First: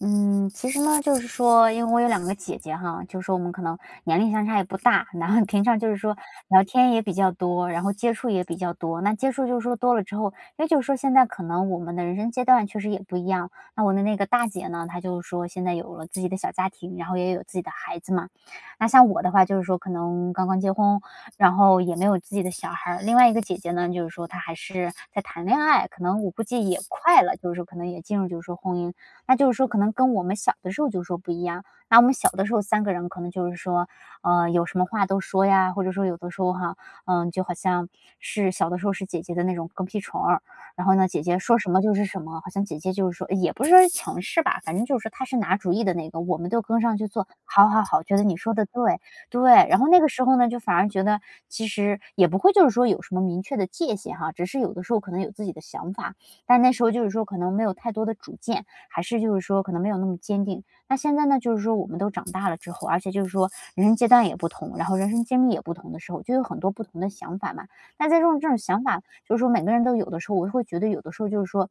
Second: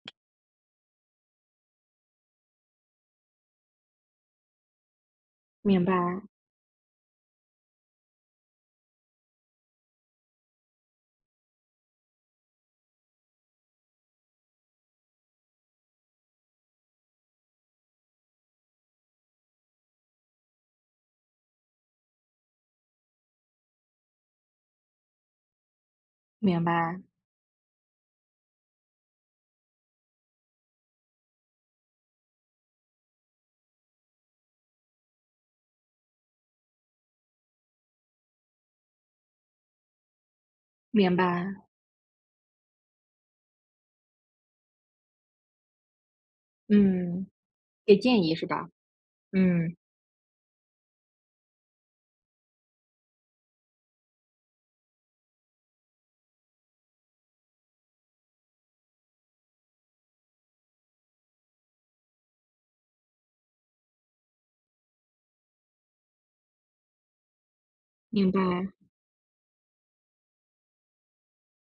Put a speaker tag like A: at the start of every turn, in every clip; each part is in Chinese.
A: 嗯，其实呢，就是说，因为我有两个姐姐哈，就是说我们可能年龄相差也不大，然后平常
B: 明
A: 就
B: 白，
A: 是说聊天也比较多，然后接触也比较多。那接触就是说多了之后，因为就是说现在可能我们的人生阶段确实也不一样。那我的那个大姐呢，她就是说现在有了自己的小家庭，然后也有自己的孩子嘛。那像我的话就是说可能刚刚结婚，然后也没有自己的小孩儿。另外一个姐姐呢，就是说她还是在谈恋爱，可能我估
B: 明
A: 计也
B: 白，
A: 快了，就是说可能也进入就是说婚姻那就是说可能跟我们小的时候就说不一样，那我们小的时候三个人可能就是说，有什么话都说呀，或者说有的时候哈，嗯，就好像是小的时候是姐姐的那种跟屁虫儿，然后呢，
B: 明
A: 姐姐
B: 白，
A: 说什么就是什么，好像姐姐就是说也不是说是强势吧，反正就是说她是拿主意的那个，我们都跟上去
B: 嗯，
A: 做，好好
B: 给
A: 好，觉得
B: 建议
A: 你
B: 是
A: 说的
B: 吧？
A: 对，对。
B: 嗯，
A: 然后那个时候呢，就反而觉得其实也不会就是说有什么明确的界限哈，只是有的时候可能有自己的想法，但那时候就是说可能没有太多的主见，还是就是说可能没有那么坚定。那现在呢，就是说我们都长大了之后，而且就是说人生阶段也不同，然后人生经历也不同的时候，就有很多不同的想法嘛。那在这
B: 明白，
A: 种这种想法，就是说每个人都有的时候，我会觉得有的时候就是说，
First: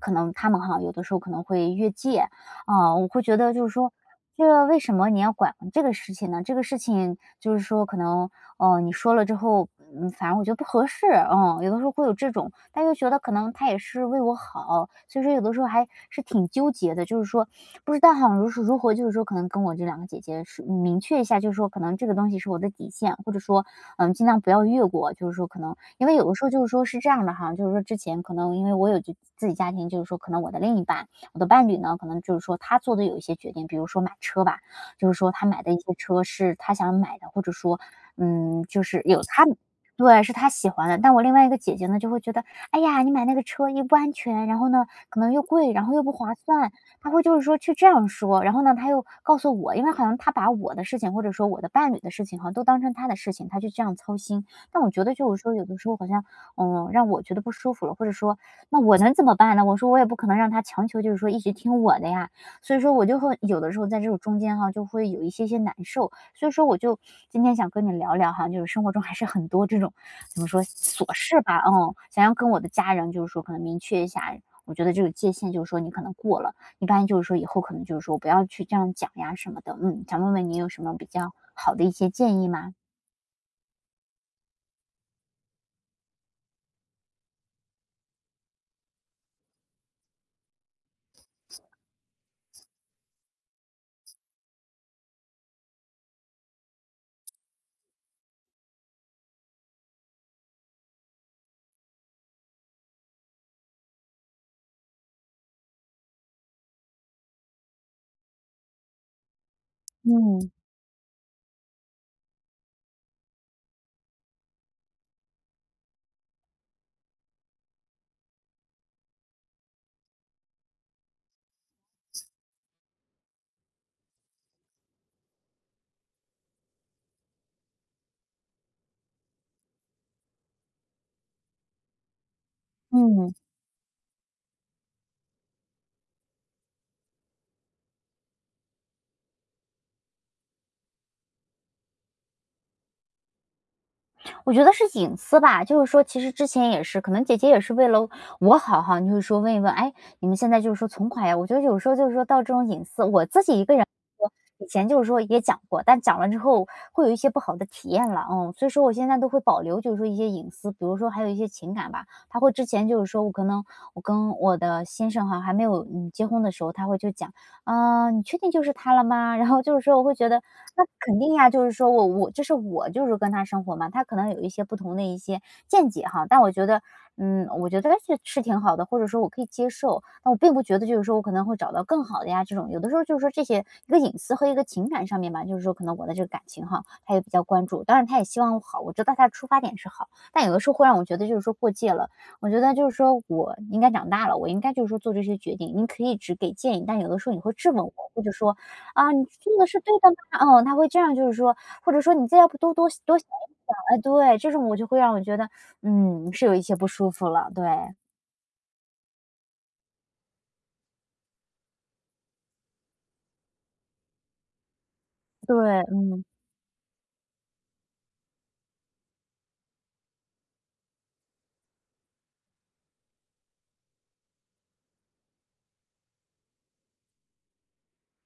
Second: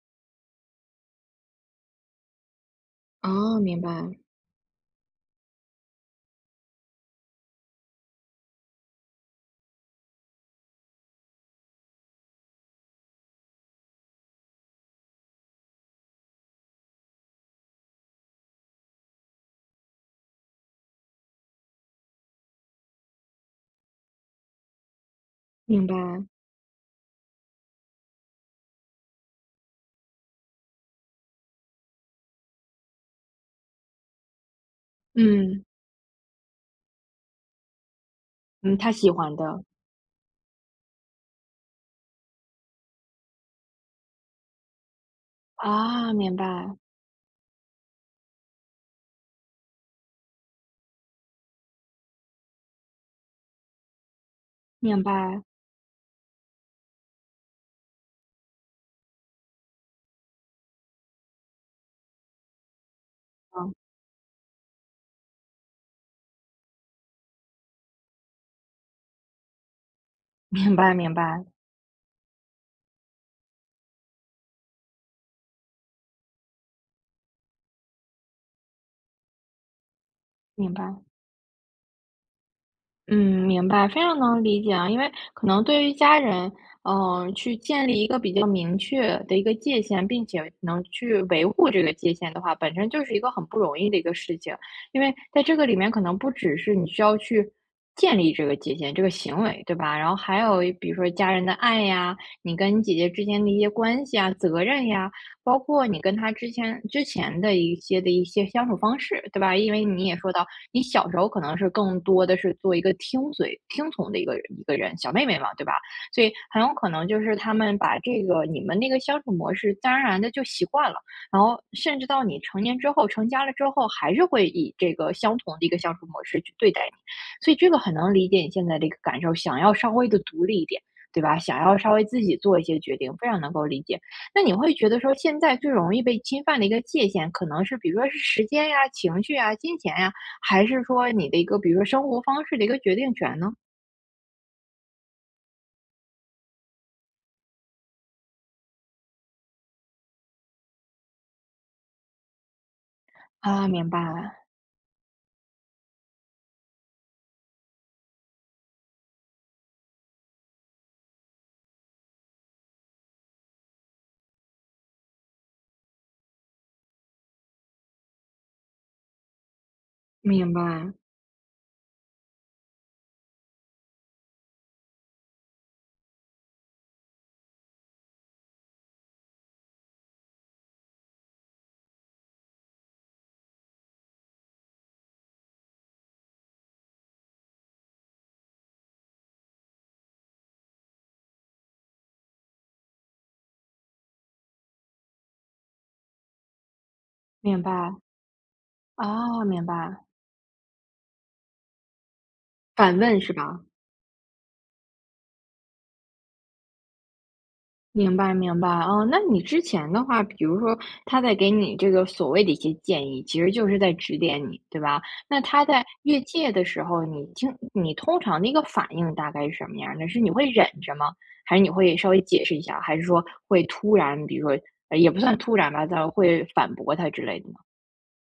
A: 可能他们哈，有的时候可能会越界啊、我会觉得
B: 哦，
A: 就是
B: 明
A: 说。
B: 白，
A: 这为什么你要管这个事情呢？这个事情就是说，可能哦，你说了之后，嗯，反正我觉得不合适，嗯，有的时候会有这种，但又觉得可能他也是为我好，所以说有的时候还是挺纠结的，就是说不知道好像如是如何，就是说可能跟我这两个姐姐是明确一下，就是说可能这个东西是我的底线，或者说嗯，尽量不要越过，就是说可能
B: 明白，
A: 因为有的时候就是说是这样的哈，就是说之前可能因为我有就自己家庭，就是说可能我的另一半，我的伴侣呢，可能就是说他做的有一些决定，比如说买车吧，就是说他买
B: 嗯，
A: 的一些车是他想买的，或者说，嗯，
B: 嗯，
A: 就
B: 他
A: 是
B: 喜
A: 有
B: 欢
A: 他
B: 的，
A: 对，是他喜欢的。但我另外一个姐姐呢，就会觉得，哎呀，你买那个车又不安全，然后呢，可能又贵，然后又不
B: 啊，
A: 划
B: 明
A: 算，
B: 白，
A: 她会就是说去这样说。然后呢，她又告诉我，因为好像她把我的事情，或者说我的伴侣的事情，好像都当成她的事情，她就这样操心。但我
B: 明
A: 觉得就
B: 白，
A: 是说，有的时候好像，嗯，让我觉得不舒服了，或者说，那我能怎么办呢？我说我也不可能让他强求，就是说一直听我的呀。所以说我就会有的
B: 嗯，
A: 时候在这个中间哈，就会有一些些难受。所以说我就今天想跟你聊聊哈，就是生活中还是很多这种怎么说
B: 明白，
A: 琐
B: 明
A: 事
B: 白，
A: 吧，嗯，想要跟我的家人就是说可能明确一下，我觉得这个界限就是说你可能过了，一般就是说以后可能就是说不要去这样讲呀什么的，嗯，想问问你有
B: 明
A: 什
B: 白。
A: 么比较好的一些建议吗？
B: 嗯，明白，非常能理解啊。因为可能对于家人，去建立一个比较明确的一个界限，并且能去维护这个界限的话，本身就是一个很不容易的一个事情。因为在这个里面，可能不只是你需要去建立这个界限，这个行为，对吧？然后还有比如说家人的爱呀，你跟你姐姐之间的一些关系啊、责任呀，包括你跟她之前的一些相处方式，对吧？因为你也说到。
A: 嗯
B: 你小时候可能是更多的是做一个听嘴、听从的一个人，小妹妹嘛，对吧？所以很有可能就是他们把这个你们那个相处模式，自然而然的就习惯了，然后甚至到你成年之后、成家了之后，还是会以这个相同的一个相处模式去对待你。所以这个很能理解你现在的一个感受，想要稍微的独立一点。对吧？想要稍微自己做一些决定，非
A: 嗯。
B: 常能够理解。那你会觉得说，现在最容易被侵犯的一个界限，可能是比如说是时间呀、情绪呀、金钱呀，还是说你的一个比如说生活方式的一个决定权呢？
A: 我觉得是隐私吧，就是说其实之前也是，可能姐姐也是为了我好哈，就会说问一问，哎，你们现在就是说存款呀，我觉得有时候就是说到这种隐私，我自己一
B: 啊，
A: 个人
B: 明白，
A: 说，以前就是说也讲过，但讲了之后会有一些不好的体验了，嗯，所以说我现在都会保留，就是说一些隐私，比如说还有一些情感吧，他会之前就是说我可能我跟我的先生哈还没有嗯结婚的时候，他会就讲。"嗯，你确定就是他了吗？" 然后就是说我会觉得，
B: 明
A: 那
B: 白，
A: 肯定呀，就是说我这是我就是跟他生活嘛，他可能有一些不同的一些见解哈，但我觉得，嗯，我觉得是挺好的，或者说我可以接受，但我并不觉得就是说我可能会找到更好的呀，这种有的时候就是说这些一个隐私和一个情感上面吧，就是说可能我的这个感情哈，他也比较关注，当然他也希望我好，我知道他的出发点是好，但有的时候会让我觉得就是说过界了，我觉得就是说我应该长大了，我应该就是说做这些决定。你可以只给建议，但有的时候你会
B: 明
A: 质问
B: 白，
A: 我，或者说："啊，你
B: 啊，
A: 做
B: 明
A: 的是对
B: 白，
A: 的吗？"嗯，他会这样就是说，或者说："你再要不多多
B: 反
A: 多
B: 问
A: 想
B: 是
A: 一
B: 吧？
A: 想。"哎，对，这种我就会让我觉得，嗯，是有一些不舒服了，对，
B: 明白，明白，哦，那你之前的话，比如说他在给你这个所谓的一些建议，其实就是在指点你，对吧？那他在
A: 对。
B: 越界的时候，你听你通常的一个反应大概是什么样儿的？是你会忍着吗？还是你会稍微解释一下？还是说会突然，比如说，也不算突然吧，但会反驳他之类的呢？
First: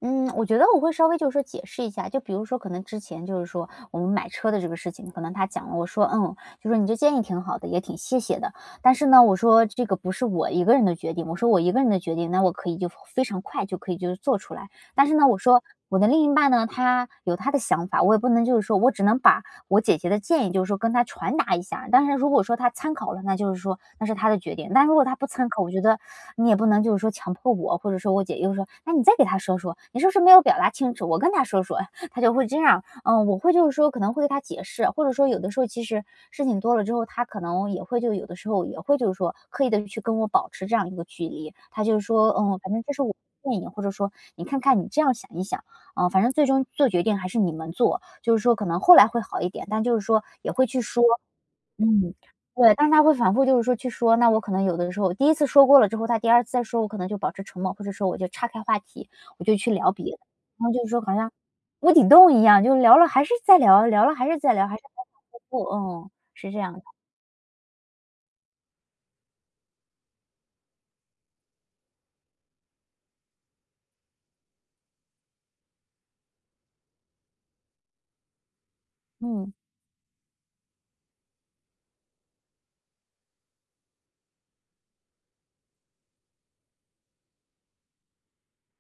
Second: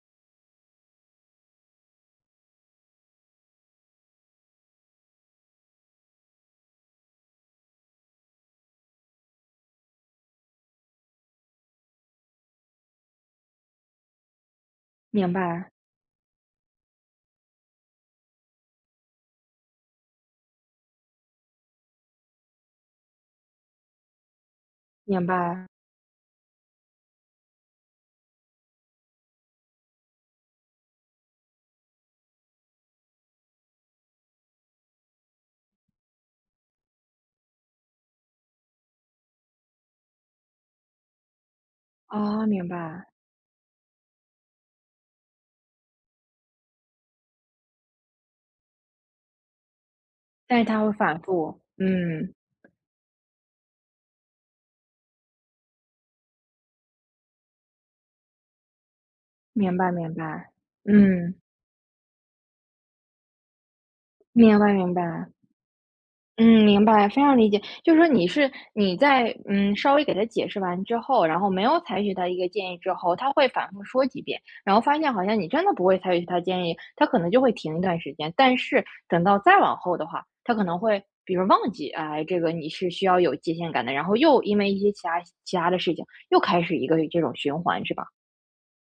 A: 嗯，我觉得我会稍微就是说解释一下，就比如说可能之前就是说我们买车的这个事情，可能他讲了，我说嗯，就说你这建议挺好的，也挺谢谢的，但是呢，我说这个不是我一个人的决定，我说我一个人的决定，那我可以就非常快就可以就是做出来，但是呢，
B: 明
A: 我说
B: 白。
A: 我的另一半呢，他有他的想法，我也不能就是说我只能把我姐姐的建议就是说跟他传达一下，但是如果说他参考了，那就是说那是他的决定，但如果他
B: 明
A: 不参考，
B: 白，
A: 我觉得你也不能就是说强迫我，或者说我姐又说："那你再给他说说，你是不是没有表达清楚？我跟他说说。"他就会这样。嗯，我会就是说可能会给他解释，或者说有的时候其实事情多了之后，他可能也会就有的时候也会就是说刻意的去跟我保持这样一个距离。他就是说：
B: 哦，
A: “嗯，
B: 明
A: 反正这是
B: 白，
A: 我。"的建议，或者说你看看，你这样想一想，嗯，反正最终做决定还是你们做，就是说可能后来会好一点，但就是说也
B: 但是
A: 会
B: 它
A: 去
B: 会
A: 说，
B: 反复，
A: 嗯，
B: 嗯，
A: 对，但是他会反复就是说去说，那我可能有的时候第一次说过了之后，他第二次再说，我可能就保持沉默，或者说我就岔开话题，我就去
B: 明白
A: 聊别
B: 明
A: 的。
B: 白，
A: 然后就是说好像
B: 嗯，
A: 无底洞一样，就聊了还是在聊，聊了还是在
B: 明
A: 聊，
B: 白
A: 还是
B: 明白，
A: 不嗯，是这
B: 嗯，
A: 样的，
B: 明白，非常理解。就是说你是你在稍微给他解释完之后，然后没有采取他一个建议之后，他会反复说几遍，然后发现好像你真的不会采取他建议，他可能就会停一段时间。但是等到
A: 嗯。
B: 再往后的话，他可能会比如忘记，哎，这个你是需要有界限感的，然后又因为一些其他的事情，又开始一个这种循环，是吧？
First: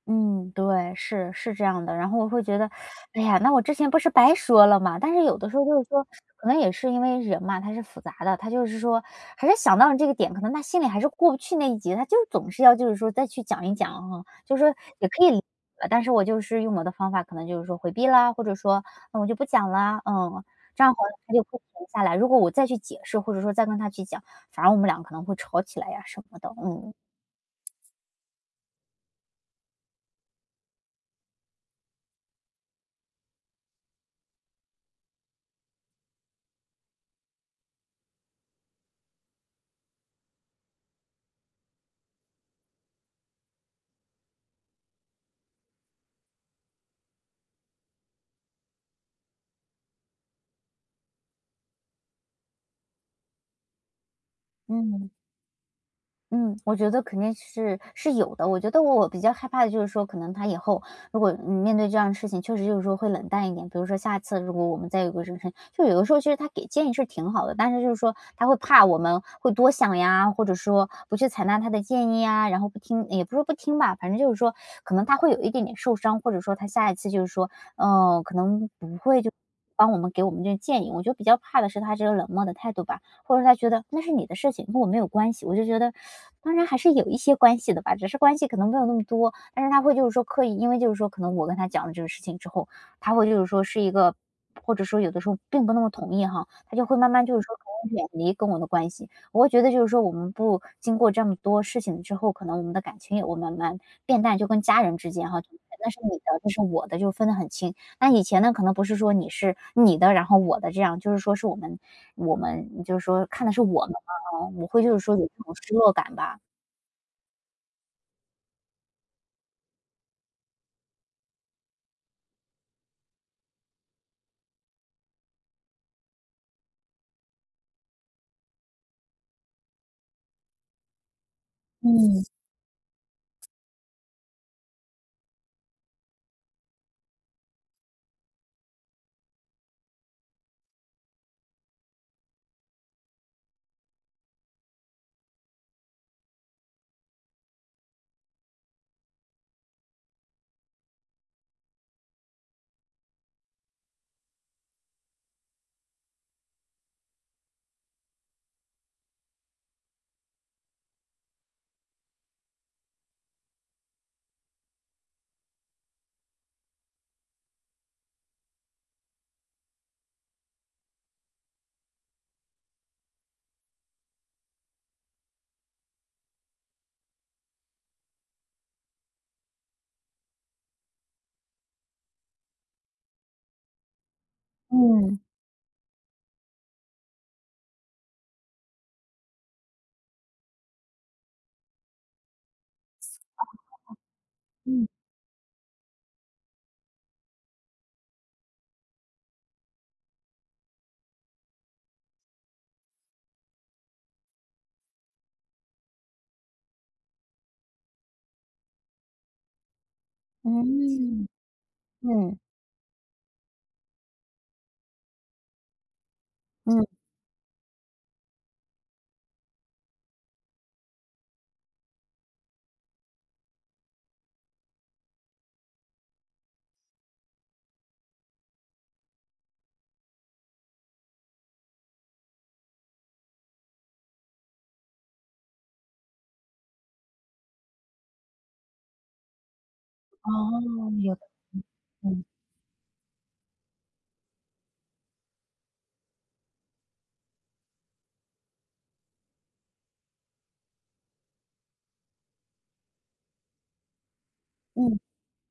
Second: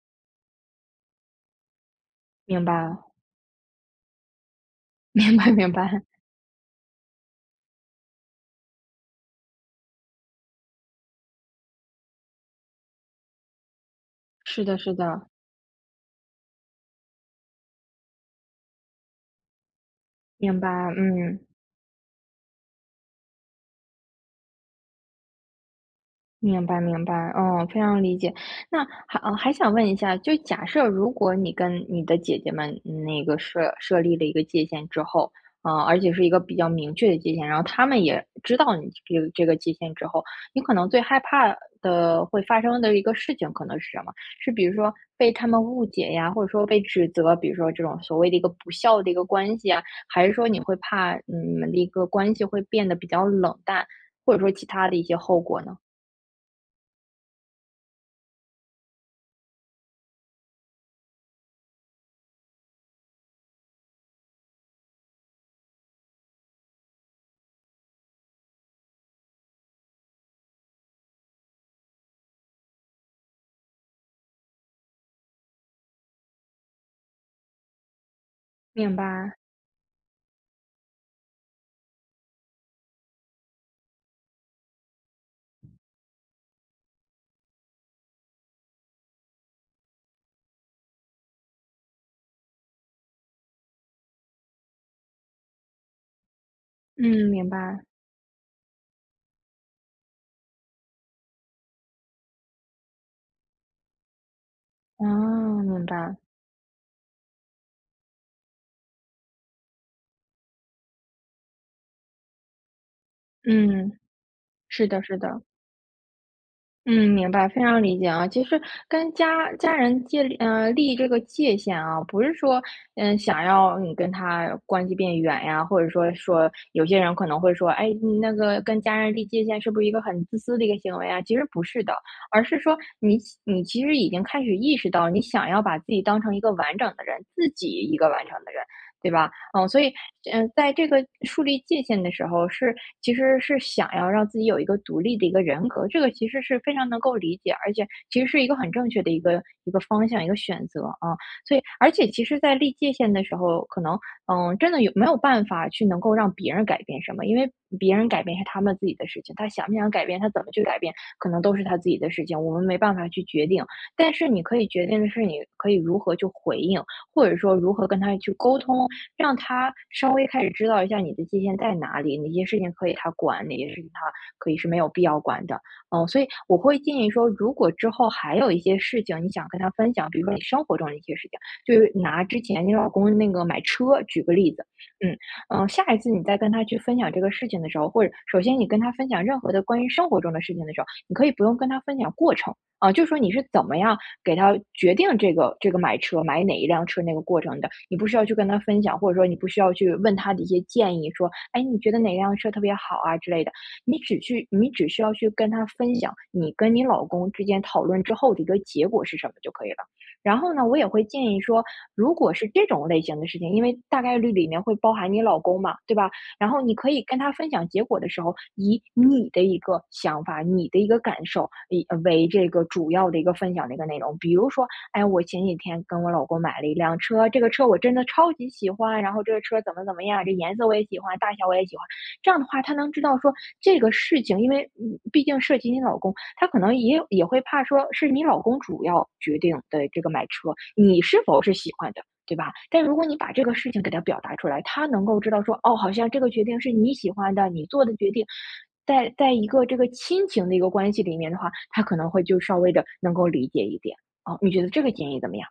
A: 嗯，对，是是这样的。然后我会觉
B: 明
A: 得，
B: 白。
A: 哎呀，那我之前不是白说了嘛？但是
B: 明
A: 有的
B: 白
A: 时候
B: 明
A: 就是
B: 白，
A: 说，可能也是因为人嘛，他是复杂的，他就是说，还是想到了这个点，可能他心里还是过不去那一节，他就总是要就是说再去讲一讲哈，就是
B: 是
A: 说
B: 的是
A: 也可
B: 的，
A: 以理解，但是我就是用我的方法，可能就是说回避啦，或者说那我就不讲啦，嗯，
B: 明白，
A: 这样好像他
B: 嗯。
A: 就会停下来。如果我再去解释，或者说再跟他去讲，反而我们俩可能会吵起来呀什么的，
B: 明白
A: 嗯
B: 明白，嗯，非常理解。那还想问一下，就假设如果你跟你的姐姐们那个设立了一个界限之后，呃，而且是一个比较明确的界限，然后她们也知道你这个这个界限之后，你可能最害怕的会发生的一个事情可能是什么？是比如说被他们误解呀，或者说被指责，比如说这种所谓的一个不孝的一个关系啊，还是说你会怕你们的一个关系会变得比较冷淡，或者说其他的一
A: 嗯。
B: 些后果呢？
A: 嗯，我觉得肯定是有的。我觉得我比较害怕的就是说，可能他以后如果面对这样的事情，确实就是说会冷淡一点。比如说下次如果我们再有个人生，就有的时候其实他给建议是挺好的，但是就是说他会怕我们会多想呀，或者说不去采纳他的建议啊，然后不听，也不是说不听吧，反正就是说可能他会有一点点受伤，或者说他下一次就是说，嗯、可能
B: 明
A: 不会就
B: 白，
A: 帮我们给我们这个建议。我觉得比较怕的是他这个冷漠的态度吧。或者他觉得那是你的事情，跟我没有关系。我就觉得，当然还是有一些关系的吧，只是关系可能没有那么多。但是他会就是说刻意，因为就是说可能我跟他讲了这个事情之后，他会就是说是一个，或者说有的时候并不那么同意哈，他就会慢慢
B: 嗯，
A: 就是
B: 明
A: 说可
B: 白，
A: 能远离跟我的关系。我会觉得就是说我们不经过这么多事情之后，可能我们的感情也会慢慢变淡，就跟家人
B: 哦，
A: 之间哈。就
B: 明
A: 那是
B: 白，
A: 你的，这是我的，就分得很清。那以前呢，可能不是说你是你的，然后我的这样，就是说是我们就是说看的是我们
B: 嗯，
A: 嘛，啊，我会
B: 是
A: 就是
B: 的，
A: 说
B: 是
A: 有这
B: 的，
A: 种失落感吧。
B: 嗯，明白，非常理解啊。其实跟家人建立这个界限啊，不是说想要你跟他关系变远呀，或者说有些人可能会说，哎，你那个跟家人立界限是不是一个很自私的一个行为啊？其实不是的，
A: 嗯，
B: 而是说你其实已经开始意识到，你想要把自己当成一个完整的人，自己一个完整的人，对吧？嗯，所以，嗯，在这个树立界限的时候其实是想要让自己有一个独立的一个人格，这个其实是非常能够理解，而且其实是一个很正确的一个方向、一个选择啊。所以，而且其实在立界限的时候，可能，嗯，真的有没有办法去能够让别人改变什么？因为别人改变是他们自己的事情，他想不想改变，他怎么去改变，可能都是他自己的事情，我们没办法去决定。但是你可以决定的是，你可以如何去回应，或者说如何跟他去沟通。让他稍微开始知道一下你的界限在哪里，哪些事情可以他管，哪些事情他可以是没有必要管的。嗯，所以我会建议说，如果之后还有一些事情你想跟他分享，比如说你生活中的一些事情，就是拿之前你老公那个买车举个例子，嗯
A: 嗯，
B: 下一次你再跟他去分享这个事情的时候，或者首先你跟他分享任何的关于生活中的事情的时候，你可以不用跟他分享过程啊，就说你是怎么样。给他
A: 嗯，
B: 决定这个买车买哪一辆车那个过程的，你不需要去跟他分享，或者说你不需要去问他的一些建议，说，哎，你觉得哪辆车特别好啊之类的，你只需要去跟他分享你跟你老公之间讨论之后的一个结果是什么就可以了。然后呢，我也会建
A: 嗯，
B: 议说，如果
A: 嗯，
B: 是这种类型的事情，因为大概率里面会包含你老公嘛，对吧？然后你
A: 嗯，
B: 可以跟他分享结果的时候，以你的一个想法、你的一个感受，为这个主要的一个分享的一个内容。比如说，哎，我前几天跟我老公买了一辆车，这个车我真的超级喜欢，然后这个车怎么怎么样，这颜色我也喜欢，大小我也喜欢。这样的话，他能知道说这个事情，因为毕竟涉及你老公，他可能也会怕说是你老公主要决定的这个买
A: 哦，
B: 车，你
A: 有的，
B: 是否是喜欢的。
A: 嗯，
B: 对吧？但如果你把这个事情给他表达出来，他能够知道说，哦，好像这个决定是你喜欢的，你做的决定，在一个这个亲情的一个关系里面的话，他可能会就稍微的能够理解一点。哦，你觉得这个
A: 嗯。
B: 建议怎么样？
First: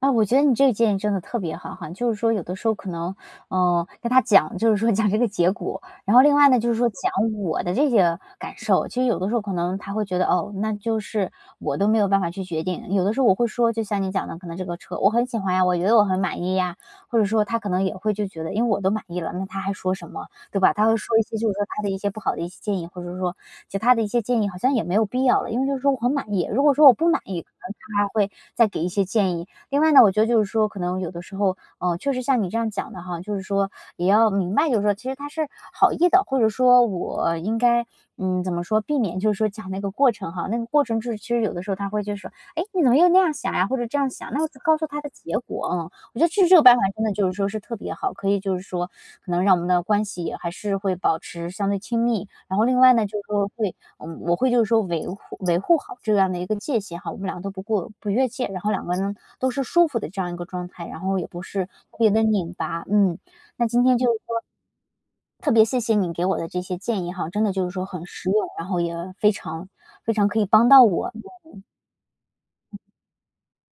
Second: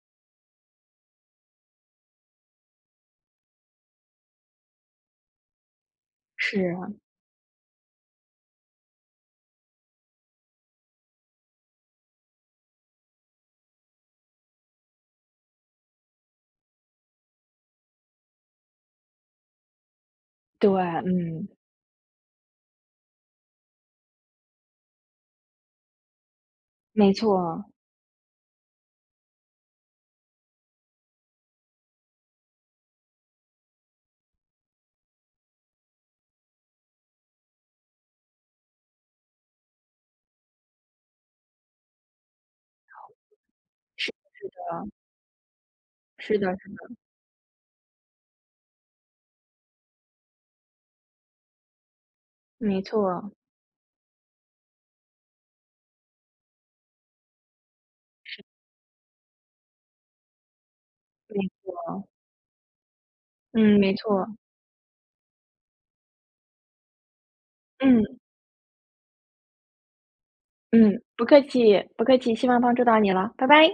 A: 啊，我觉得你这个建议真的特别好哈，就是说有的时候可能，嗯，跟他讲，就是说讲这个结果，然后另外呢，
B: 是
A: 就是说
B: 啊
A: 讲我的这些感受。其实有的时候可能他会觉得，哦，那就是我都没有办法去决定。有的时候我会说，就像你讲的，可能这个车我很喜欢呀，我觉得我很满意呀，或者说他可能也会就觉得，因为我都满意了，那他还说什么，对
B: 对，
A: 吧？他会说一些就
B: 嗯，
A: 是说他的一些不好的一些建议，或者说其他的一些建议好像也没有必要了，因为就是说我很满意。如果说我不
B: 没
A: 满意，可
B: 错，
A: 能他还会再给一些建议另外呢，我觉得就是说，可能有的时候，嗯，确实像你这样讲的哈，就是说也要明白，就是说其实他是好意的，或者说我应该，嗯，怎么说，避免就是说讲那个过程哈，那个过程就是其实有的时候他会就是说，哎，你怎么又那样想呀，或者这样
B: 是
A: 想，那我就告
B: 的，
A: 诉他的结果，嗯，我觉得
B: 是
A: 这
B: 的，
A: 这个
B: 是
A: 办法
B: 的
A: 真的就是说是特别好，可以就是说可能让我们的关系也还是会保持相对亲密，然后另
B: 没
A: 外呢，就是
B: 错，
A: 说会嗯，我会就是说维护好这样的一个界限哈，我们两个都不过不越界，然后两个人都是舒服的这样一个状态，然后也
B: 没
A: 不是特
B: 错，
A: 别的拧巴，嗯。那
B: 嗯，
A: 今
B: 没
A: 天就是
B: 错，
A: 说特别谢谢你给我的这些建议哈，真的就是说很
B: 嗯
A: 实用，然后也非常可以帮到
B: 嗯，
A: 我。
B: 不客气，不客气，希望帮助到你了，拜拜。